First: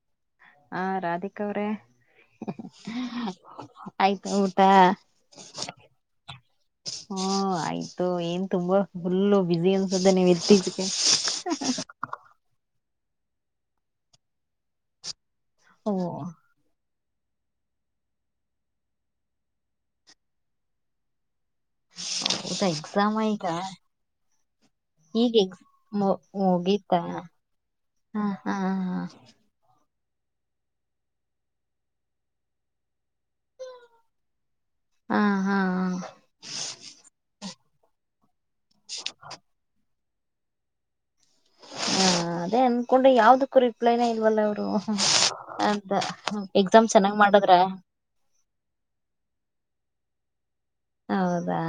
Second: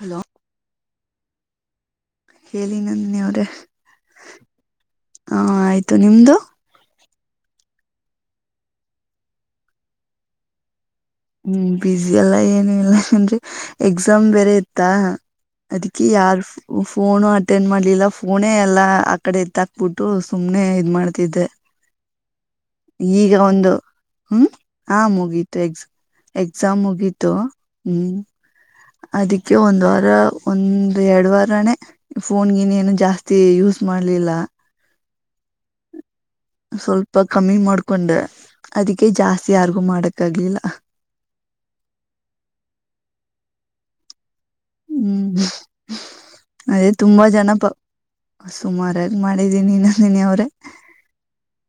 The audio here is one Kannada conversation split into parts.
ಹಲೋ ಹಾ ರಾಧಿಕ ಕ ಅವ್ರ ಹೇಳಿ ನಂದಿನಿ ಅವ್ರೆ ಆಯ್ತಾ ಊಟ ಹಾ ಆಯ್ತು ನಿಮ್ದು ಹ್ಮ ಆಯ್ತು ಏನ್ ತುಂಬಾ ಫುಲ್ಲು ಬಿಸಿ ಅನ್ಸ್ದೆ ನೀವು ಇತಿಜೀಗೆ ಹ್ಮ್ ಬಿಸಿ ಎಲ್ಲ ಏನು ಇಲ್ಲ ಏನ್ರಿ ಎಕ್ಸಾಮ್ ಬೇರೆ ಇತ್ತಾ ಓ ಅದಕ್ಕೆ ಯಾರು ಫೋನು ಅಟೆಂಡ್ ಮಾಡ್ಲಿಲ್ಲ ಫೋನೇ ಎಲ್ಲಾ ಆ ಕಡೆ ಎತ್ತ ಹಾಕ್ಬಿಟ್ಟು ಸುಮ್ನೆ ಇದ್ ಮಾಡ್ತಿದ್ದೆ ಹೌದಾ ಎಕ್ಸಾಮ ಈಗ ಒಂದು ಹ್ಮ್ ಆ ಮುಗೀತು ಎಕ್ಸಾಮ ಮು ಮುಗಿತ ಹ್ಮ್ ಹ ಹಾ ಅದಕ್ಕೆ ಒಂದ್ ವಾರ ಒಂದ್ ಎರಡ್ ವಾರನೇ ಫೋನ್ಗನ್ೇಏನು ಜಾಸ್ತಿ ಯೂಸ್ ಮಾಡ್ಲಿಲ್ಲ ಹಾ ಹಾ ಹಾ ಸ್ವಲ್ಪ ಕಮ್ಮಿ ಮಾಡ್ಕೊಂಡೆ ಅದಕ್ಕೆ ಜಾಸ್ತಿ ಯಾರ್ಗು ಮಾಡಕ್ಕೆೆ ಗ್ಲಿಲ್ಲ ಹಾ ಅದೇ ಅನ್ಕೊಂಡೆ ಯಾವ್ದಕ್ಕೂ ರಿಪ್ಲೈನ ಇಲ್ವಲ್ಲ ಅವರು ಹ್ಮ್ ಅಂತ ಎಕ್ಸಾಮ್ ಅದೇ ಚೆನ್ನಾಗ್ ತುಂಬಾ ಮಾಡದ್ರ ಜನ ಪ ಸುಮಾರ ಮಾಡಿದೀನಿ ನನೆಯ ಅವ್ರೆ ಹೌದಾ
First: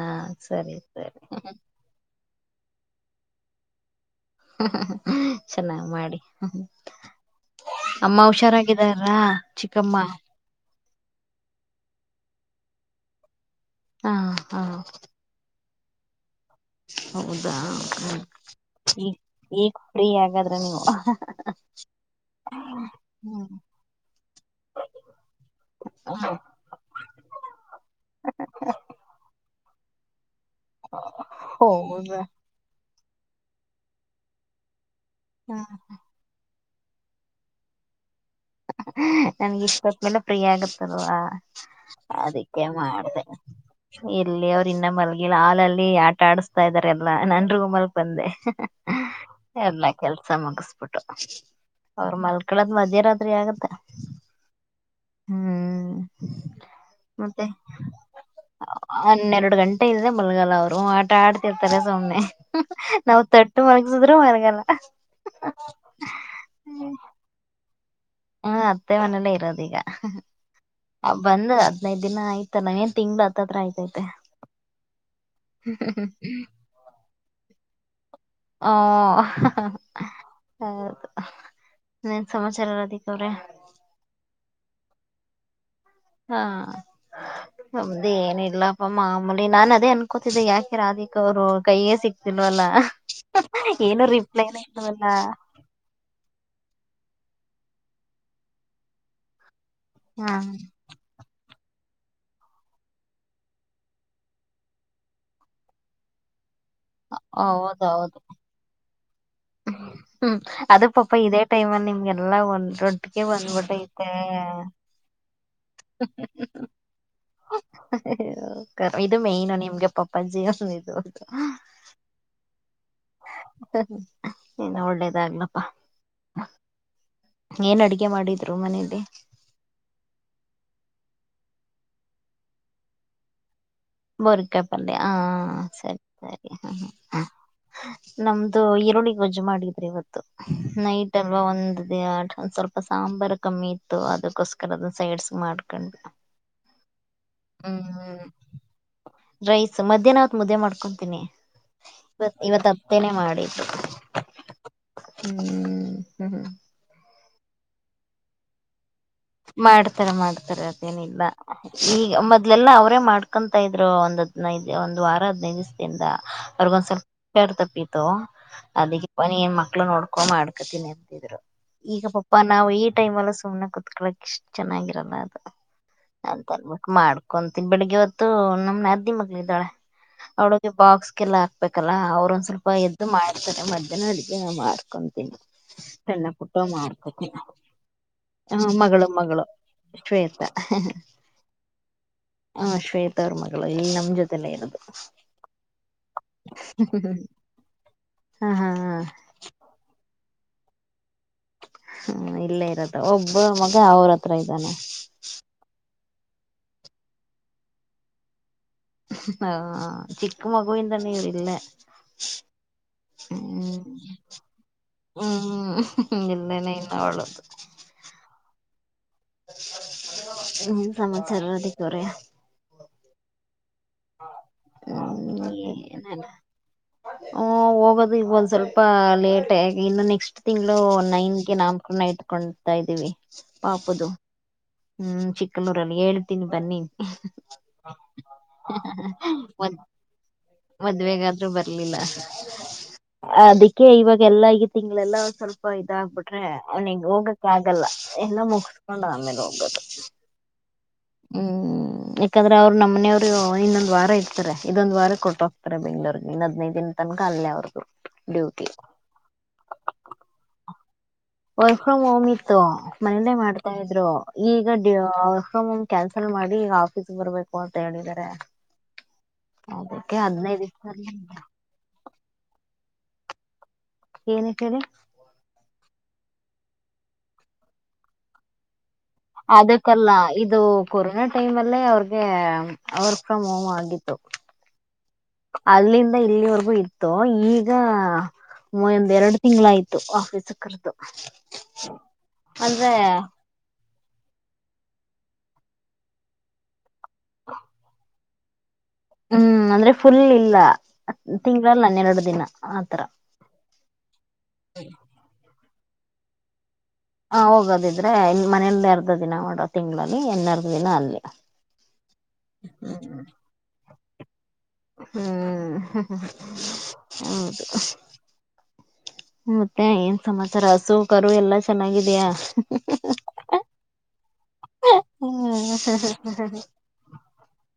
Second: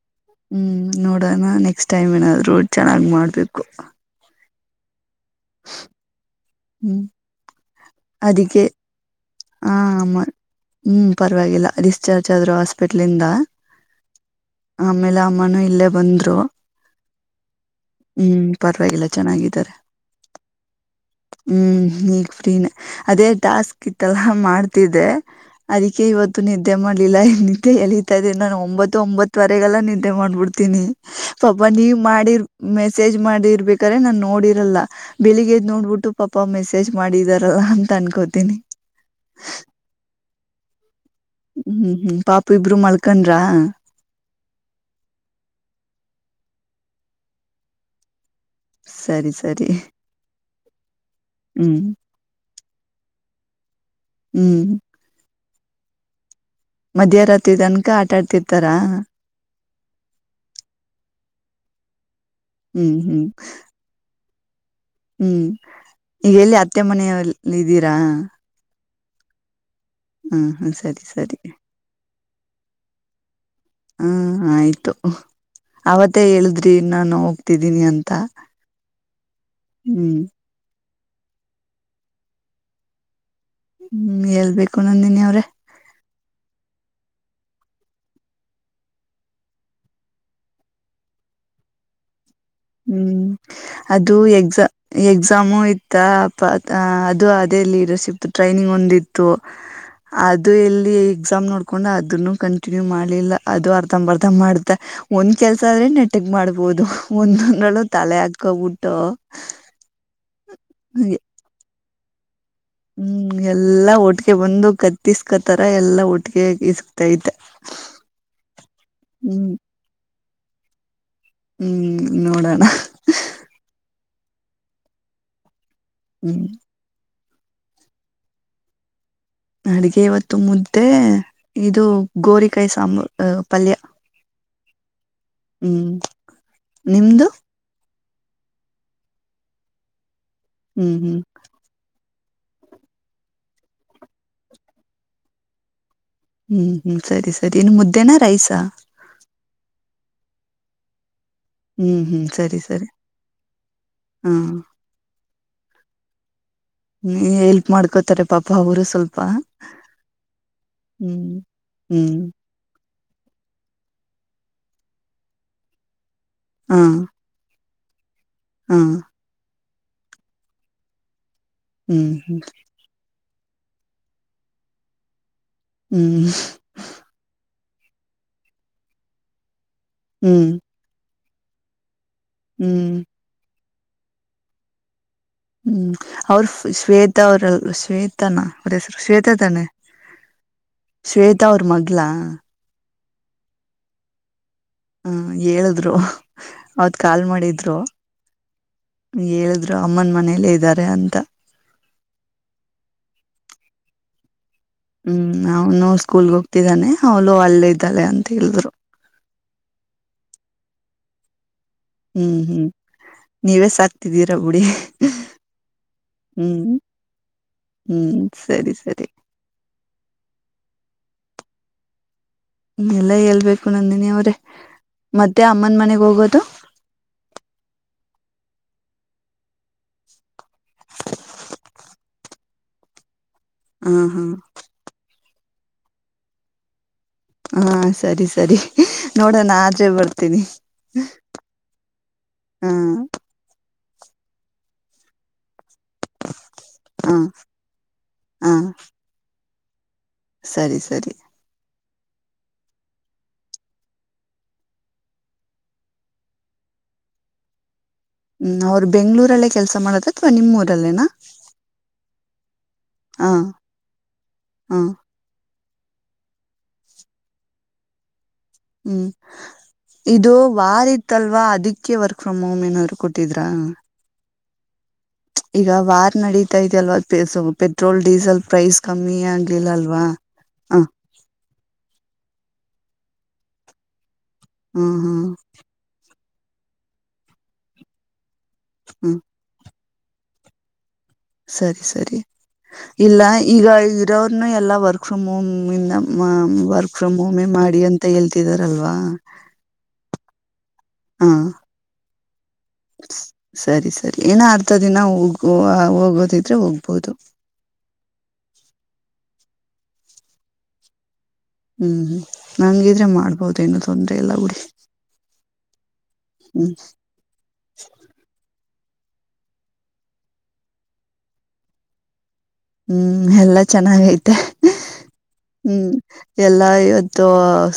ಸರಿ ಹ್ಮ್ ಸರಿ ನೋಡೋಣ ನೆಕ್ಸ್ಟ್ ಟೈಮ್ ಏನಾದ್ರು ಚೆನ್ನಾಗಿ್ ಮಾಡ್ಬೇಕು ಚೆನ್ನಾಗ ಮಾಡಿ ಹ್ಮ್ ಅಮ್ಮ ಹುಷಾರಾಗಿದಾರಾ ಹ ಆಮ ಹ್ಮ್ ಪರವಾಗಿಲ್ಲ ಡಿಸ್ಚಾರ್ಜ್ ಆದ್ರು ಹಾಸ್ಪಿಟ್ಲಿಂದ ಹಾ ಹಾ ಆಮೇಲೆ ಅಮ್ಮನುೂ ಇಲ್ಲೇ ಪಂದ್ರ ಹೌದು ಹ್ಮ ಈ ಪರವಾಗಿಲ್ಲ ಚೆನ್ನಾಗಿದ್ದಾರೆ ಈಗ ಫ್ರೀ ಹಾಗಗಾದ್ರೆ ನೀವು ಹ್ಮ್ ನೀಗ್ ಫೀನ್ ಅದೇ ಹ್ಮ್ ಟಾಸ್ಕ್ ಇತ್ತಲ್ಲಾ ಮಾಡ್ತಿದ್ದೆ ಅದಕ್ಕೆ ಇವತ್ತು ನಿದ್ದೆ ಮಾಡ್ಲಿಲ್ಲಿದ್ದೆ ಎಳತಾ ಇದ ನಾನು ಒಂಬತ್ತು ಒಂಬತ್ತು ಗೆಲ್ಲ ನಿದ್ದೆ ಮಾಡ್ಬಡ್ು ಿ ಪಾಪ ನೀವ್ ಹೌದಾ ಮಾಡಿರ್ ಮೆ ಮೆಸೇಜ್ ಮಾಡಿ ಇರ್ಬೇಕಾದ್ರೆ ನಾನ್ ನೋಡಿರಲ್ಲ ಹ ಬೆಳಗ್ಗೆದ ನೋಡ್ಬಿು ಪಪ್ಪ ಮೆಸೇಜ್ ಮಾಡಿದಾರಲ್ಲ ಅಂತ ಅನ್ಕೋತ ನನ್ಗೆ ಇಷ್ಟತ್್ಮೇಲೆ ಫ್ರೀ ಆಗುತ್ತ ಾ ಹ್ಮ್ ಹ್ಮ್ ಪಾಪ ಅದಕ್ಕೆ ಇಬ್ರು ಮಾಡಿದೆೇ ಮಲ್ಕಂಡ್ರಾ ಇಲ್ಲಿ ಅವ್ರು ಇನ್ನ ಮಲಗಿಲ್ಲ ಹಾಲಲ್ಲಿ ಆಟ ಆಡಸ್ತಾ ಇದಾರೆ ಎಲ್ಲಾ ನನ್ ರೂಮಲ್ ಬಂದೆ ಸರಿ ಸರಿ ಎಲ್ಲ ಕೆಲ್ಸ ಮುಗಿಸ ಹ್ಮ್ ಅವ್ರ ಮಲ್ಕ ಇಳರ ಸಯದ ಹ್ಮ್ ಮತ್ತೆ ಮಧ್ಯರಾತ್ರಿ ತನಕ ಆಟಾಡ್ತಿರ್ತಾರಾ ಆಟ ಇಲ್ದೆ ಬಲ್ಗಲ್ಲ ಅವರು ಆಟ ಆಡ್ತಿರ್ತಾರೆ ಸೊಮ್ಮ್ನೆ ಹ್ಮ್ ನಾವ್ ಹ್ಮ್ ತೊಟ್ಟು ಮಲಗಸಿದ್ರೂ ಮರಗಲ್ಲ ಹ್ಮ್ ಈಗ ಎಲ್ಲಿ ಅತ್ತೆ ಮನೆಯಲ್ಲ ಇದೀರ ಹ ಮೆ ಮನೇ ಇರೋದ ಈಗ ಸರಿ ಸರಿ ಬಂದ ಹದ್ಿನೈದು ದಿನ ಆಯ್ತು ನ ತಿಂಗಗಳಾ ಹ್ಮ ಆಯ್ತು ಹ ಅವತ್ತೇ ಹೇಳಿದ್ರಿ ನಾನು ಹೋಗ್ತಿದ್ದೀನಿ ಅಂತ ಹಓ ಹ್ಮ್ ಹೌದು ನೀನ್ ಸಮಾಚಾರ ಎಲ್ಲ ಅದಕ್ ಅವ್ರೆ ಹ್ಮ್ ಹೇ ಳ್ಬೇಕು ನಂದಿನಿ ಅವ್ರೆ ಹಾ ನಮ್ದ ಏನಿಲ್ಲಪ್ಪ ಮಾಮೂಲಿ ನಾನನ್ ಅದೇ ಅನ್ಕೋತಿದ್ದೆ ಯಾಕೆ ರಾಧಿಕ ಅವರು ಕೈಗೆ ಸಿಕ್ತ ಹ್ಮ್ ಅದು ಎಕ್ಸ ರಿಪ್ಲೈನೇ ಇಲ್ವಲ್ಲ ಎಕ್ಸಾಮು ಇತ್ತ ್ ಅದು ಅದೇ ಲ ಇ ಸಿ ಟ್ರೈನಿಂಗ್ ಒಂದಿತ್ತು ಹಾ ಅದು ಎಲ್ಲಿ ಎಕ್ಸಾಮ್ ನೋಡ್ ಹಕೊಂಡ್ ಅದನ್ನು ಕಂಟಿನ್ಯೂ ಮಾಡ್ಲಿಲ್ಲ ಅದು ಅರ್ಧ್ ಬರ್ದ ಮಾಡ್ತ ಒಂದ್ ಕೆಲಸ ಆದ್ರೆ ನೆಟ್ಟಗ್ ಮಾಡ್ಬ ಬೋದು ತಾಲೆ ಅತಾಗ ಉಊ ತೋ ಹ್ಮ ಹ್ಮ್ ಅದ ಪಾ ಇದೇ ಟೈಮ ಅಲ್ಲಿ ನಿಮ ಎಲ್ಲ ಒಂದು ಹ್ಮ್ ಎಲ್ಲಾ ಒಟ್ಿಗೆ ಬಂದು ಕತ್ತಿಸಕೋತರ ಎಲ್ಲಾ ಒಟ್ಟಿಗೆ ಇಕ್ತೈತೆ ಹ್ಮ್ ಪಂಜ ಇದು ಹ್ಮ್ ನೋಡೋಣ ಇನ್ ಒಳ್ಳೇದಾಗಗ್್ಲಪ್ಪಾ ಹ್ಮ್ ಏನ್ ಅಡಗೆ ಮಾಡಿದ್ರು ಮನೇೆಯಲ್ಲಿ ಅಡಗೆ ಇವತ್ತು ಮುದ್ದೆ ಇದು ಗೋರಿಕಾಯಿ ಸಾಂಬ್ರು ಪಲ್ಯ ಗೊರೆಕಾಯಿ ಪಲ್ಯ ಹ ಹ್ಮ್ ಸರಿ ಸರಿ ಹ ಹ ನಿಮ್ದು ನಮ್ದು ಈರುಳ್ಳಿಗ್ ಗೊಜ್ಜು ಮಾಡಿದ್ರಿ ಇವತ್ತು ಹ್ಮ್ ಹ್ಮ್ ನೈಟ್ ಅಲ್ವಾ ಒಂದ ದ ಆ ಸ್ವಲ್ಪ ಸಾಂಬಾರ್ು ಕಮ್ಮಿ ಇತ್ತು ಅದಕ್ಕೋಸ್ಕರ ಅದನ್ನ ಸೈಡ್ಸ್ ಮಾಡ್ಕೊಂಡ್ ಹ್ಮ್ ಹ್ಮ್ ಸರಿ ಸರಿ ಇನ್ನು ಮುದ್ದೇನ ಹ್ಮ್ ರೈಸ ರೈಸ್ ಮಧ್ಯಾಹ್ನ ಅವತ್ ಮುದ್ದೆ ಮಾಡ್ಕೊಂತೀನಿ ಹ್ಮ್ ಹ್ಮ್ ಸರಿ ಸರಿ ಹಾ ಹ್ಮ್ ಹ್ಮ್ ಹ್ಮ್ ಹೆಲ್ಪ್ ಮಾಡ್ಕೋತಾರೆ ಪಾಪ ಅವರು ಸ್ವಲ್ಪ ಮಾಡ್ತಾರೆ ಮಾಡ್ತಾರೆ ಅದೇನಿಲ್ಲ ಹ್ಮ್ ಹ್ಮ್ ಈಗ ಮೊದ್ಲೆಲ್ಲ ಅವ ಅವೇ ಮಾಡ್ಕೊತ ಇದ್ರು ಒಂದ್ದ್ನೈದು ಒಂದು ವಾರ ಹದಿನೈದು ದಿವಸದಿಂದ ಹಾ ಅವ್ರಗೊಂದ್ ಸ್ವಲ್ಪ ಪೇರ್ ತಪ್ಪ ತ ಹಾ ಅದಕ್ಕೆ ಪನಿಯಮ್ಮ ಮಕ್ಳ ನೋಡ್ಕೊ ಮಾಡ್ಕತೀನಿ ಅಂತಿದ್ರು ಈಗ ಹ್ಮ್ ಪಾಪಾ ಹ್ಮ್ ನಾವು ಈ ಟೈಮ್ ಅಲ್ಲ ತ ಕಕಳಕ್ಷ್ಟ ಚೆನ್ನಾಗಿರಲ್ಲ ಹ್ಮ್ ಅಂತನ್ಬೇಕ ಮಾಡ್ಕೊ ಬೆಳಿಗ್ಗೆ ಹೊತ್ತು ನಮ್ನ ನಾದ್ನಿ ಮಕ್ಕಳ ಇದ್ದಾಳೆ. ಹ್ಮ್ ಅವ್ಳಿಗ್ ಬಾಕ್ಸ್. ಲ್ಲ ಹಾಕ್ಬೇಕಲ್ಲ ಅವ. ಒಂದ ಸ್ವಲ್ಪ ಹ್ಮ್ ಎದ್ದ ಮಾಡ್ತಾರೆ. ಮದ ಅಡಿಗೆ ಮಾರ್ಕೊಂಡು ಹ್ಮ್ ಅವ್ರ ಶ್ವೇತಾ ಅವ್ರ ಶ್ವೇತಾನ ಅವರ ಹೆಸರು ಮಗಳು ಶ್ವೇತಾ ಮಗಳು ತಾನೆ ಶ್ವೇತಾ ಶ್ವೇತಾ ಅವ್ರ ಮಗ್ಲಾ ಶ್ವೇತರ್ಮಗಳು ಇಲ್ಲಿ ನಮ್ಮ ಜೊತೆಲ್ಲೇ ಇರುತ್ತೆ ಹ್ಮ ಹೇಳಿದ್ರು ಅವತ್ ಕಾಲ್ ಮಾಡಿದ್ರು ಹ ಹಾ ಹೇಳಿದ್ರು ಅಮ್ಮನ್ ಮನಲ್ಲ ಇದ ಇದ್ದಾರೆ ಅಂತ ಹ್ಮ ಇಲ್ಲೇ ಇರತ್ತ ಒಬ್ಬ ಮಗ ಅವ್ರ ಹತ್ರ ಇದ್ದಾನೆ ಹ್ಮ್ ನನ್ ಸ್ಕೂಲ್ಗೆ ಹೋಗತಿದ್ದಾನೆ ಅವಲೋ ಅಲ್ಲೇ ಇದ್ದಳೆ ಅಂತ ಹೇಳಿದ್ರು ಹಾ ಚಿಕ್ಕ ಮಗುವನ್ ತನ್ನೆ ಇವರು ಇಲ್ಲ ಹ್ಮ್ ಹ್ಮ್ ನೀವೇ ಸಾಕ್ತಿದ್ದೀರಾ ಪುಡಿ [inaudible] ಹ್ಮ್ ಇಲ್ಲೇನೆ ಇನ್ನ ಒಳ್ಳದು ಹ್ಮ್ ಸರಿ ಸರಿ ಹ್ಮ್ ಸಮಮಾಚಾರ ಅದಕ್ಕೆ ಹೊರೆಯ ಎೆಲ್ಲ ಹೇಳ್ಬೇಕು ಂದಿನಿ ಅವ್ರೆ ಹ್ಮ ಮದ್ಯಾೆ ಅಮ್ಮನ ಮನೆಗ್ ಹೋಗೋದು ಹೋಗೋದು ಈಗ ಒಂದ್ ಸ್ವಲ್ಪ ಲೇಟ್ ಆ ಇನ್ನು ನೆಕ್ಸ್ಟ್ ತಿಂಗಳು ನೈನ್ಗೆ ನಾಮಕೂನ ಇಟ್ಕೊತಾ ಇದೀವಿ ಹ ಹಾ ಹ್ಮ್ ಚಿಕ್ಕಲೂರಲ್ಲಿ ಹೇಳ್ತೀನಿ ಬನ್ನಿ ಹಾ ಸರಿ ಸರಿ ನೋಡೋಣ ಮದ್ ಆದೆ ಬರ್ತೀನಿ ಮದ್ವೆಗಾದ್ರೂ ಹಾ ಇವಾಗ ಎಲ್ಲಾ ಈಗ ತಿಂಗಳಲ್ಲ ಸ್ವಲ್ಪ ಅ ಇದಾಗಬಿಟ್ರೆ ಅವ್ನಿಗೆ ಹ ಹೋಗಕ್ಕೆ ಆಗಲ್ಲ ಎಲ್ಲ ಹ ಮುಗಸ್ಕೊಂಡ ಆಮೇಲೆೋಗ ಹಮ್ ಸರಿ ಸರಿ ಯಾಕಂದ್ರೆ ಅವ್ರು ನಮ್ಮ ಮನೆಯವ್ರು ಇನ್ನೊಂದ್ ವಾರ ಇರ್ತಾರೆ ಇದೊಂದ್ ವಾರ ಕೊಟ್ಟ ಹೋಗ್ತಾರೆ ಬೆಂಗ್ಳೂರ್ಗೆ ಇನ್ನ ಹದ್ೈದು ದಿನ ತನಕ ಅಲ್ಲೇ ಅವ್ರು ಹ್ಮ್ ಅವ್ರು ಬೆಂಗಳೂರಲ್ಲೇ ಕೆಲ್ಸ ಮಾಡದ ಅಥವಾ ನಿಮ್ಮೂರಲ್ಲೇನಾ. Work from home. ಹ ಮನೆಯಲ್ಲೇ ಮಾಡ್ತಾ ಇದ್ರು ಈಗ- ಹ ಕ್ಯಾನ್ಸಲ್ ಮಾಡಿ ಈಗ ಆಫೀಸ್ ಬರ್ಬೇಕು ಅಂತ ಹೇಳಿದ್ದಾರೆ. ಹ್ಮ್ ಅದಕ್ಕೆ ಇದು ಹದ್ನೈದು ವಾರಿತ್ತಲ್ವಾ ದಿವಸ ಅದಿಕ್ಕೆ ವರ್- ಫ್ರಮ್ ಹೋಮ್ ಏನಾದ್ರು ಕೊಟ್ಟಿದ್ರಾ. ಏನಕ್ಕೆ ಹೇಳಿ. ಈಗ ವಾರ್ ನಡೀತಾ ಇದೆ ಅಲ್ವ ಸೊ ಪೆಟ್ರೋಲ್ ಡೀಸೆಲ್ ಪ್ರೈಸ್. ಕಮ್ಮಿ ಆಗ್ಲಿಲ್ಲ ಅಲ್ವಾ ಅದಕ್ಕಲ್ಲ ಇದು ಹ ಕೊರೋನಾ ಟೈಮ್ ಅಲ್ಲೇ ಅವ್ರಿಗೆ. ವರ್ಕ್ ಫ್ರಮ್ ಹೋಮ್ಗಿತ್ತು. ಹ್ಮ್ ಹ್ಮ್. ಅಲ್ಲಿಂದ ಇಲ್ಲಿವರೆಗೂ ಇತ್ತು ಈಗ. ಒ ಒಂದ್ ಹ್ಮ್ ಎರಡು ತಿಂಗಳಾಯ್ತು. ಆಫೀಸ್ ಗೆ ಕರ್ದು. ಸರಿ ಸರಿ ಅಂದ್ರೆ ಇಲ್ಲ ಈಗ. ಇದ ಅವ್ರನು ಎಲ್ಲಾ ವರ್ಕ್ ಫ್ರಮ್ ಹೋಮ್ ಇಂದ ವರ್ಕ್ ಫ್ರಮ್ ಹೋಮ ಮಾಡಿ ಅಂತ ಹೇಳ್ತಿದ್ದಾರೆ. ಹ್ಮ್ ಅಂದ್ರೆ ಫುಲ್ ಇ- ಇಲ್ಲ. ಹಾ ತಿಂಗಳಲ್ಲನ್ನೆರಡು. ದಿನ. ಆತರ ಸರಿ ಸರಿ ಏನ ಆರ್ತದ ನಾ ಹುವ. ಗೊತ್ತಿದ್ರೆ ಹೋಗ. ಹೋಗ್ಬೋದು ಹಾ ಹೋಗೋದಿದ್ರೆ ಇ ಮನೆಯಲ್ಲೇ ಅರ್ಧ ದಿನ ನೋಡ. ತಿಂಗಳಲ್ಲಿ ಎನ್ನೆರಡು ದಿನ ಅಲ್ಲಿ. ಹ್ಮ ಹ. ಬಿಡಿ ಹ್ಮ್ ಹ್ಮ್. ಮತ್ತೆ ಏನ್ ಸಮಾಚಾರ ಹಸು ಕರು ಎಲ್ಲಾ ಚೆನ್ನಾಗಿದೆಯಾ. ಹ್ಮ್ ಎಲ್ಲಾ ಚೆನ್ನಾಗೈತೆ ಹ್ಮ್ ಎಲ್ಲಾ ಇವತ್ತು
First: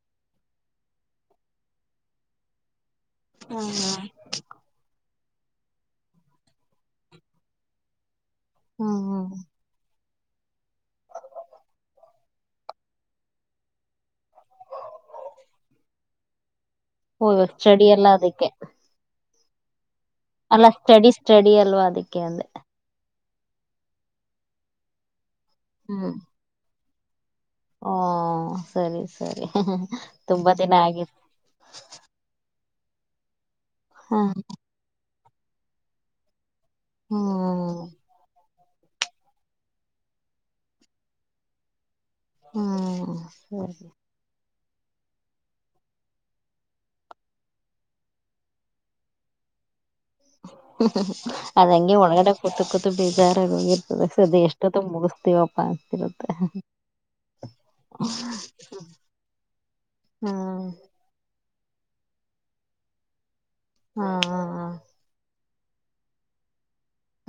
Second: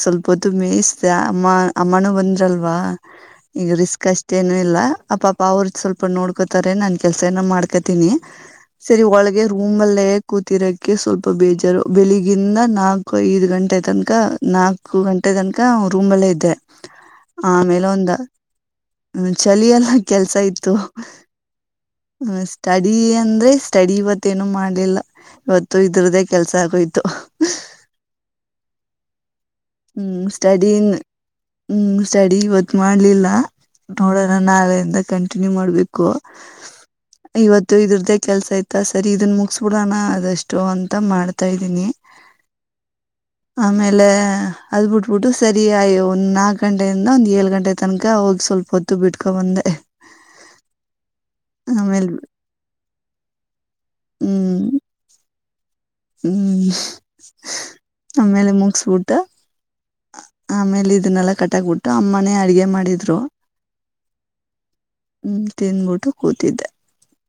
ಸ್ವಲ್ಪ- ಪದು ಮೇಯಸ್ ಅಮ್ಮ ಅಮ್ಮಾನು ಬಂದರಲ್ವಾ. ಈಗ ರಿಸ್ಕ್ ಅಷ್ಟೇನು ಇಲ್ಲ. ಅಪಾಪಾ ಅವ್ರ ಸ್ವಲ್ಪ ನೋಡ್ಕೋತಾರೆ ನನ್ ಕೆಲ್ಸ ನಾನ್ ಮಾಡ್ಕೊತೀನಿ. ಹ್ಮ ಹ್ಮ. ರೂಮಲ್ಲಿ ಕೂತಿರಕ್ಕೆ ಸ್ವಲ್ಪ ಬೇಜಾರ ಬೆಳಿಗಿಂದ ನಾಲ್ಕು ಐದು ಗಂಟೆ ತನಕ ನಾಲ್ಕು ಗಂಟೆ ತನಕ ರೂಮಲ್ಲೆ ಇದೆ. ಹ ಚೆಡಿ ಎಲ್ಲಾ ಅದಕ್ಕೆ ಚಲಿ ಎಲ್ಲ ಕೆಲ್ಸ ಅಲ್ಲಾ ಇತ್ತು ಸ್ಟಡಿ ಸ್ಟಡಿ ಅಲ್ವಾ ಅದಕ್ಕೆ ಅಂದೆ ಸ್ಟಡಿ ಅಂದ್ರೆ ಸ್ಟಡಿವ ತ್ತೆನು ಮಾಡ್ಲಿಲ್ಲ ಒತ್ತು ಹ್ಮ್ ಇದ್ದದ್ರೆ ಕೆಲಸ ಆಗೋಯ್ತು ತ್ತು ಹು ಓ ಸರಿ ಸರಿ ಮ್ ಮ್ ಹ್ಮ್ ತುಂಬಾ ದಿನ ಸ್ಟಡಿ ಆಗಿತ್ತು ಹ್ಮ್ ಸ್ಟಡಿ ಇವತ್ ಮಾಡ್ಲಿಲ್ಲ ಹ ನೋಡೋಣ ನಾಳೆಯಿಂದ ಕಂ ಇಂಗ ಮಾಡ್ಬೇಕು ಇವತ್ತು ಹ್ಮ್ ಇದರದೇ ಕೆಲ್ಸ ಇದ್ ತಸ್ ಸರಿ ಇದನ್ನ ಮುಗಿಸ್ಬಿಡೋಣ ಅದೇಷ್ಟು ಅಂತ ಮಾಡ್ತಾ ಇದ್ದೀನಿ ಹ್ಮ್ ಸರಿ ಆಮೇಲೆ ಅದ್ ಬಿಟ್ಬಿಟ್ಟು ಸರಿಯ ಒಂದ್ ನಾಲ್ಕು ಗಂಟೆಯಿಂದ ಒಂದ ಏಳ್ ಗಂಟೆ ತನಕ ಹೋಗಿ ಸ್ವಲ್ಪ ಹೊತ್ತು ಬಿಟ್ಕೊ ಬಂದೆ ಹ್ಮ್ ಹ್ಮ್ ಅದಂಗೆ ಆಮೇಲ್ ಒಳಗಡೆ ಕೂತೂ ಕೂತು ಬೇಜಾರಾಗೋಗಿರ್ತ್ ದ ಸದ ಹ್ಮ್ ಎಷ್ಟತ್ತಗೆ ಮುಗಿಸತೀವಪ್ಪಾ ಅನ್ಸುತ್ತೆ ಹ್ಮ್ ಆಮೇಲೆ ಮುಗಿಸ್ಬಿಟ್ಟು ಹ್ಮ್ ಟಕ್ ಬಿಟ್ಟು ಅಮ್ಮನೆ ಅಡಗೆ ಮಾಡಿದ್ರು ಹಾ ಹಾ ಹಾ ಹ್ಮ ತಿನ್ಬಿಟ್ಟು ಕೂತಿದ್ದೆ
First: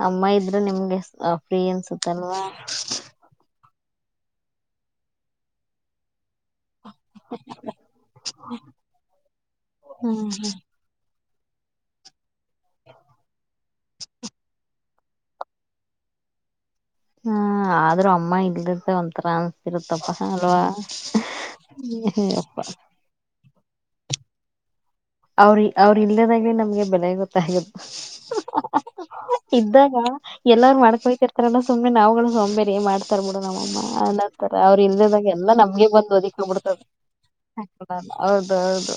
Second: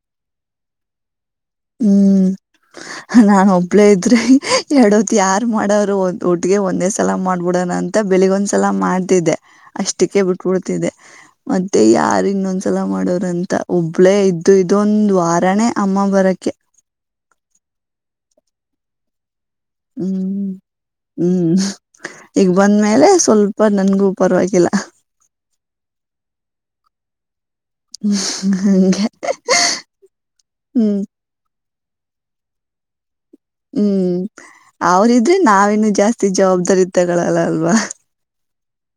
ಅಮ್ಮ ಇದ್ರೆ ನಿಮ್ಗೆ ಫ್ರೀ ಅನ್ಸುತ್ತಲ್ವ ದ್ರೆ ಎರಡೋತ್ ಯಾರ ಮಾಡೋರು ಒ ಒಟ್ಟಿಗೆ ಒಂದೇ ಸಲ ಮಾಡ್ಬಿಡೋಣ ಅಂತ ಬೆಳಿಗ್ ಒಂದ್ ಸಲ ಮಾಡ್ತಿದ್ದೆ ಅಷ್ಟಕ್ಕೆ ಹ್ಮ್ ಬಿಟ್ಬಿಡ್ತಿದ್ದೆ ಮತ್ತೆ ಯಾರ್ ಇನ್ನೊಂದ್ ಸಲ ಮಾಡೋರಂತ ಒಬ್ಬಳೇ ಇದ್ದು ಇದ್ದು ಇದೊಂದು ವಾರನೇ ಅಮ್ಮ ಬರಕ್ ಕೆೆ ಹ ಆದ್ರೂ ಅಮ್ಮ ಇಲ್ಲದಿದ್ದು ಒಂತರ ಹ್ಮ್ ಹ್ಮ್ ಈಗ ಬಂದ್ಮೇಲೆ ಸ್ವಲ್ಪ ನನಗೂ ಪರ್ವಾಗಿಲ್ಲ ಅವ್ರ ಅವ್ರು ಇಲ್ದಾಗ್ಲಿ ನಮ್ಗೆ ಬೆಲೆ ಗೊತ್ತ ತ್ಗದು ಹಂಗೆ ಇದ್ದಾಗ ಎಲ್ಲಾರರು ಹ್ಮ್ ಮಾಡ್ಕೊತಿರ್ತಾರಲ್ಲ ಸುಮ್ಮನೆ ನವುಗಳು ಒಂಬೇರಿ ಮಾಡ್ ಬಿಡ ಹ್ಮ್ ನಮ್ಮಮ್ಮತರ ಅವ್ರು ಇಲ್ದದಾಗ ಅವ್ರಿದ್ರೆ ಎಲ್ಲ ನಮಗೆ ನಾವಿನ್ನು ಬಂದು ಜಾಸ್ತಿ ಓದಿಕೋ ಬಿಡುತ್ತವೆ ಜವಾಬ್ದಾರಿ ತಗೊಳಲ್ಲ ಅಲ್ವಾ ಅವ ಹೌದೌದು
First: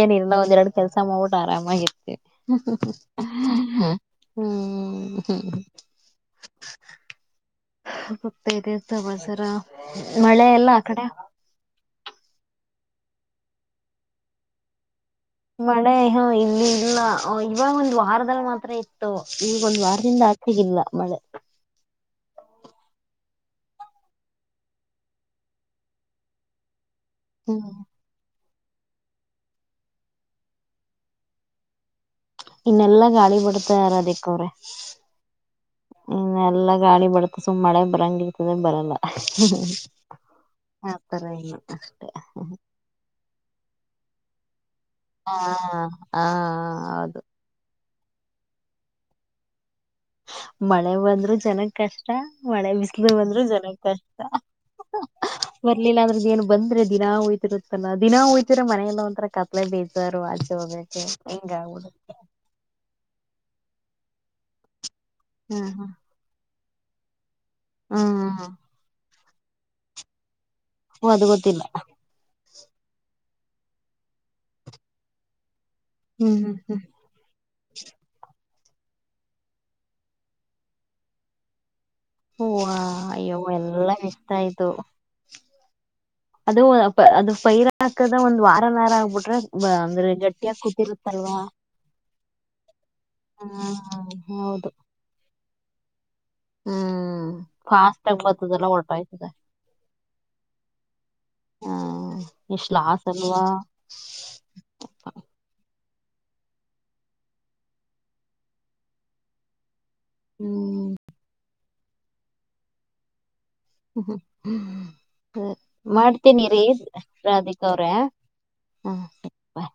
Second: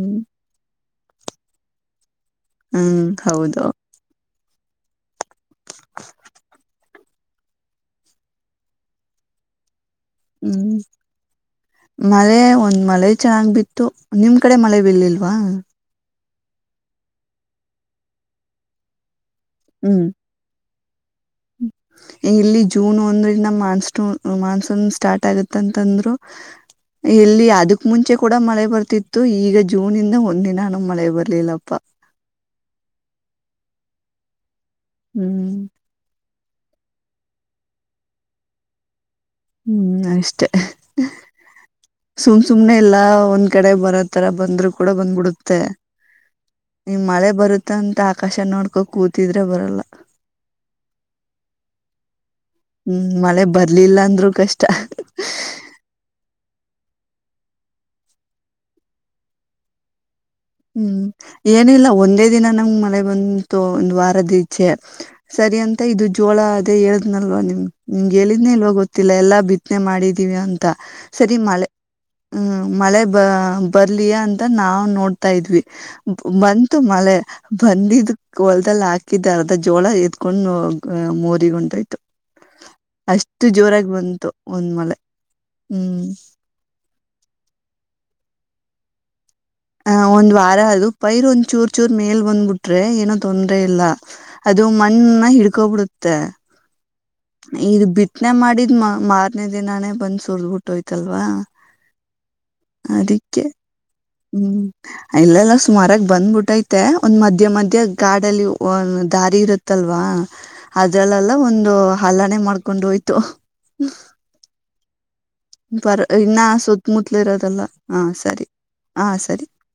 ಏ ನಿನ್ನ ಒಂದೆರಡು ಕೆಲಸ ಮಾಡ್ಬಿಟ್ಟು ಆರಾಮಾಗಿರ್ತೀವಿ ಹ ಹ್ಮ್ ಹೌದು ಹ್ಮ ಹ್ಮ ಹ್ಮ್ ಹ್ತಾ ಇದರ್ತ ಬಸರ ಹ್ಮ್ ಮಳೆ ಒಂದು ಮಳೆ ಚೆನ್ನಾಗ್ ಬಿತ್ತು ನಿಮ್ ಕಡೆ ಮಳೆ ಬಲಿಲ್ಲ ಮಾಡ ಹೌ ಇಲ್ಲಿ ಇಲ್ಲ ಇವಾಗ ಒಂದು್ ವಾರದಲ್ಲಿ ಮಾತ್ರ ಇತ್ತು ಈವಗ ಒಂದ್ ವಾರದಿಂದ ಆಚೆಗಿಲ್ಲ ಮಳೆ ಈ ಇಲ್ಲಿ ಜೂನ್ ಒಂದ್ರಂದ ಮಾನ್ಸೂನ್ ಮಾನ್ಸೂನ್ ಸ್ಟಾರ್ಟ್ ಆಗತ್ತ ಅಂತಂದ್ರು ಎಲ್ಲಿ ಹ್ಮ್ ಅದಕ್ ಮುಂಚೆ ಕೂಡ ಮಳೆ ಬರ್ತಿತ್ತು ಈಗ ಜೂನ್ ಇಂದ ಒಂದ್ಿನಾನು ಮಳೆ ಬರ್ಲಿಲ್ಲಪ್ಪ ಇನ್ನೆಲ್ಲ ಗಾಳಿ ಬಿಡ್ತ ಯಾರ ಅದಕ್ಕ ಅವ್ರೆ ಹ್ಮ್ ಎಲ್ಲಾ ಗಾಡಿ ಬಡತ ಸುಮ್ ಮಳೆ ಬರಂಗ ಇರ್ತದೆ ಬರಲ್ಲ ಹ್ಮ್ ಅಷ್ಟೇ ಆತರ ಇಲ್ಲ ಅಷ್ಟೇ ಸುಮ್ ಸುಮ್ನೆ ಎಲ್ಲಾ ಒಂದ್ ಕಡೆ ಬರೋ ತರ ಬಂದ್ರು ಕೂಡ ಹಾ ಬಂದ್ಬಿಡುತ್ತೆ ಹ ಈ ಹೌದು ಮಳೆ ಬರುತ್ತೆ ಅಂದ್ರ ಆಕಾಶ ನೋಡ್ಕೋ ಕೂತಿದ್ರೆ ಬರಲ್ಲ ಮಳೆ ಬಂದ್ರರು ಜನಗ್ ಕಷ್ಟ ಮಳೆ ಹ್ಮ್ ಬಿಸಿಲು ಬಂದ್ರು ಮಳೆ ಜನಕ್ ಬರ್ಲಿಲ್ಲ ಅಂದ್ರರು ಕಷ್ಟ ಬರ್ಲಿಲ್ಲ ಅಂದ್ರೆ ಏನ್ ಬಂದ್ರೆ ದಿನಾ ಹಯ್ತಿರುತ್ತಲ್ಲ ದಿನ ಹೋಯ್ತಿರ್ರ ಮನನೆಲ್ಲ ಒಂಥರ ಕತ್ಲೆ ಬೇಜಾರ್ ಹ್ಮ್ ಏನಿಲ್ಲ ಒಂದೇ ದಿನ ನಂಗ್ ಮಳೆ ಬಂದ್ ೊ ಒಂದು ವಾರದೀಚೆ ಸರಿ ಹ್ಮ್ ಅಂತ ಹ್ಮ್ ಇದು ಜೋಳ ಅ ಹೇಳಳ್್ನಲ್ವ ನಿ ್ಮ್ ನಿಂಗ್ಗೆ ಹ್ಮ್ ಹ್ಮ್ ಹೇಳಿದ್ನೇಲ್ೋಗ ಗೊತ್ತಿಲ್ಲ ಎಲ್ಲಾ ಬಿತ್ತನೆ ಮಾಡಿದೀವಿ ಅಂತ ಓ ಾ ಅದು ಸರಿ ಗೊತ್ತಿಲ್ಲ ಮಳೆ ಹ್ಮ್ ಮಳೆ ಬ ಬರ್ಲಯಾ ಅಂತ ನಾವ್ ನೋಡ್ ತಾ ಇದ್ವಿ ಹ್ಮ್ ಹ್ಮ್ ಬಂತು ಹ್ಮ್ ಮಳೆ ಬಂದಿದ್ ಹೊಲದಲ್ಲಿ ಹಾಕಿದ್ದ ಅರ್ಧ ಜೋಳ ಎತ್ಕೊಂಡು ಮ ಮೂರಿಗ ಉಂಟಾಯ್ತು ಹಓ ಅಯ್ಯೋ ಎಲ್ಲ ಬಂತು ಇಷ್ಟ್ ಆಯ್ತು ಒಂದ್ ಮಳೆ ಹ್ಮ್ ಅದು ಅದು ಪೈರ್ ಹಾಕದ ಒಂದ ವಾರ ನಾರ ಆಗ್ಬಿಟ್ರೆ ಬ- ಅ ಅಂದ್ರೆ ಒಂದ್ ವಾರ ಗಟ್ಟಿಯಾಗಿ ಅದು ಪೈರ್ ಕೂತಿರುತ್ತಲ್ವಾ ಒಂದ್ ಚೂರ್ ಚೂರ್ ಮೇಲ್ ಬಂದ್ಬಿಟ್ರೆ ಏನೋ ತೊಂದ್ರ ಹಾ ಇಲ್ಲ ಹೌದು ಅದು ಮಣ್ಣ ಹಿಡ್ ಕ್ಕೊಬಿಡುತ್ತೆ ಹ್ಮ್ ಇ ಫಾಸ್ಟ್ ಆಗ ಬಿತ್ತನೆ ಬರ್ತದಲ್ಲ ಮಾಡಿದ್ ಮ ಹೊರಟೋಯ್ತದೆ ಮಾರ್ನೆೇ ದಿನಾನೇ ಬಂದ ಸುರ್ದ್ಬುಟ್ಟೋಯ್ತಲ್ವಾ ಹ್ಮ್ ಇಷ್ಟ್ ಲಾಸ್ ಅಲ್ವಾ ಅದಕ್ಕೆ ಹ್ಮ್ ಇಲ್ಲೆಲ್ಲಾ ಸುಮಾರಾಗ ಬಂದ್ಬಿಟ್ಟೈತೆ ಒಂದ್ ಮಧ್ಯ ಮಧ್ಯೆ ಗಾಡಲ್ಲಿ ಒಂದ್ ದಾರಿ ಇರುತ್ ಲ್ವಾ ಹ್ಮ್ ಅದ್ರಲ್ಲೆಲ್ಲ ಒಂದು ಹಲ್ಲಾನೆ ಮಾಡ್ಕೊಂಡು ಹೋಯ್ತು ಹ ಹ ಹ್ಮ್ ಹ ಬರ ಇನ್ನ ಮಾಡ್ತೀನಿ ರೀ ಸುತ್ತಮುತ್ತಲು ಇರೋದೆಲ್ಲ ರಾಧಿಕಾ ಅವ್ರೇ ಹಾ ಸರಿ ಹಾ ಹ್ಮ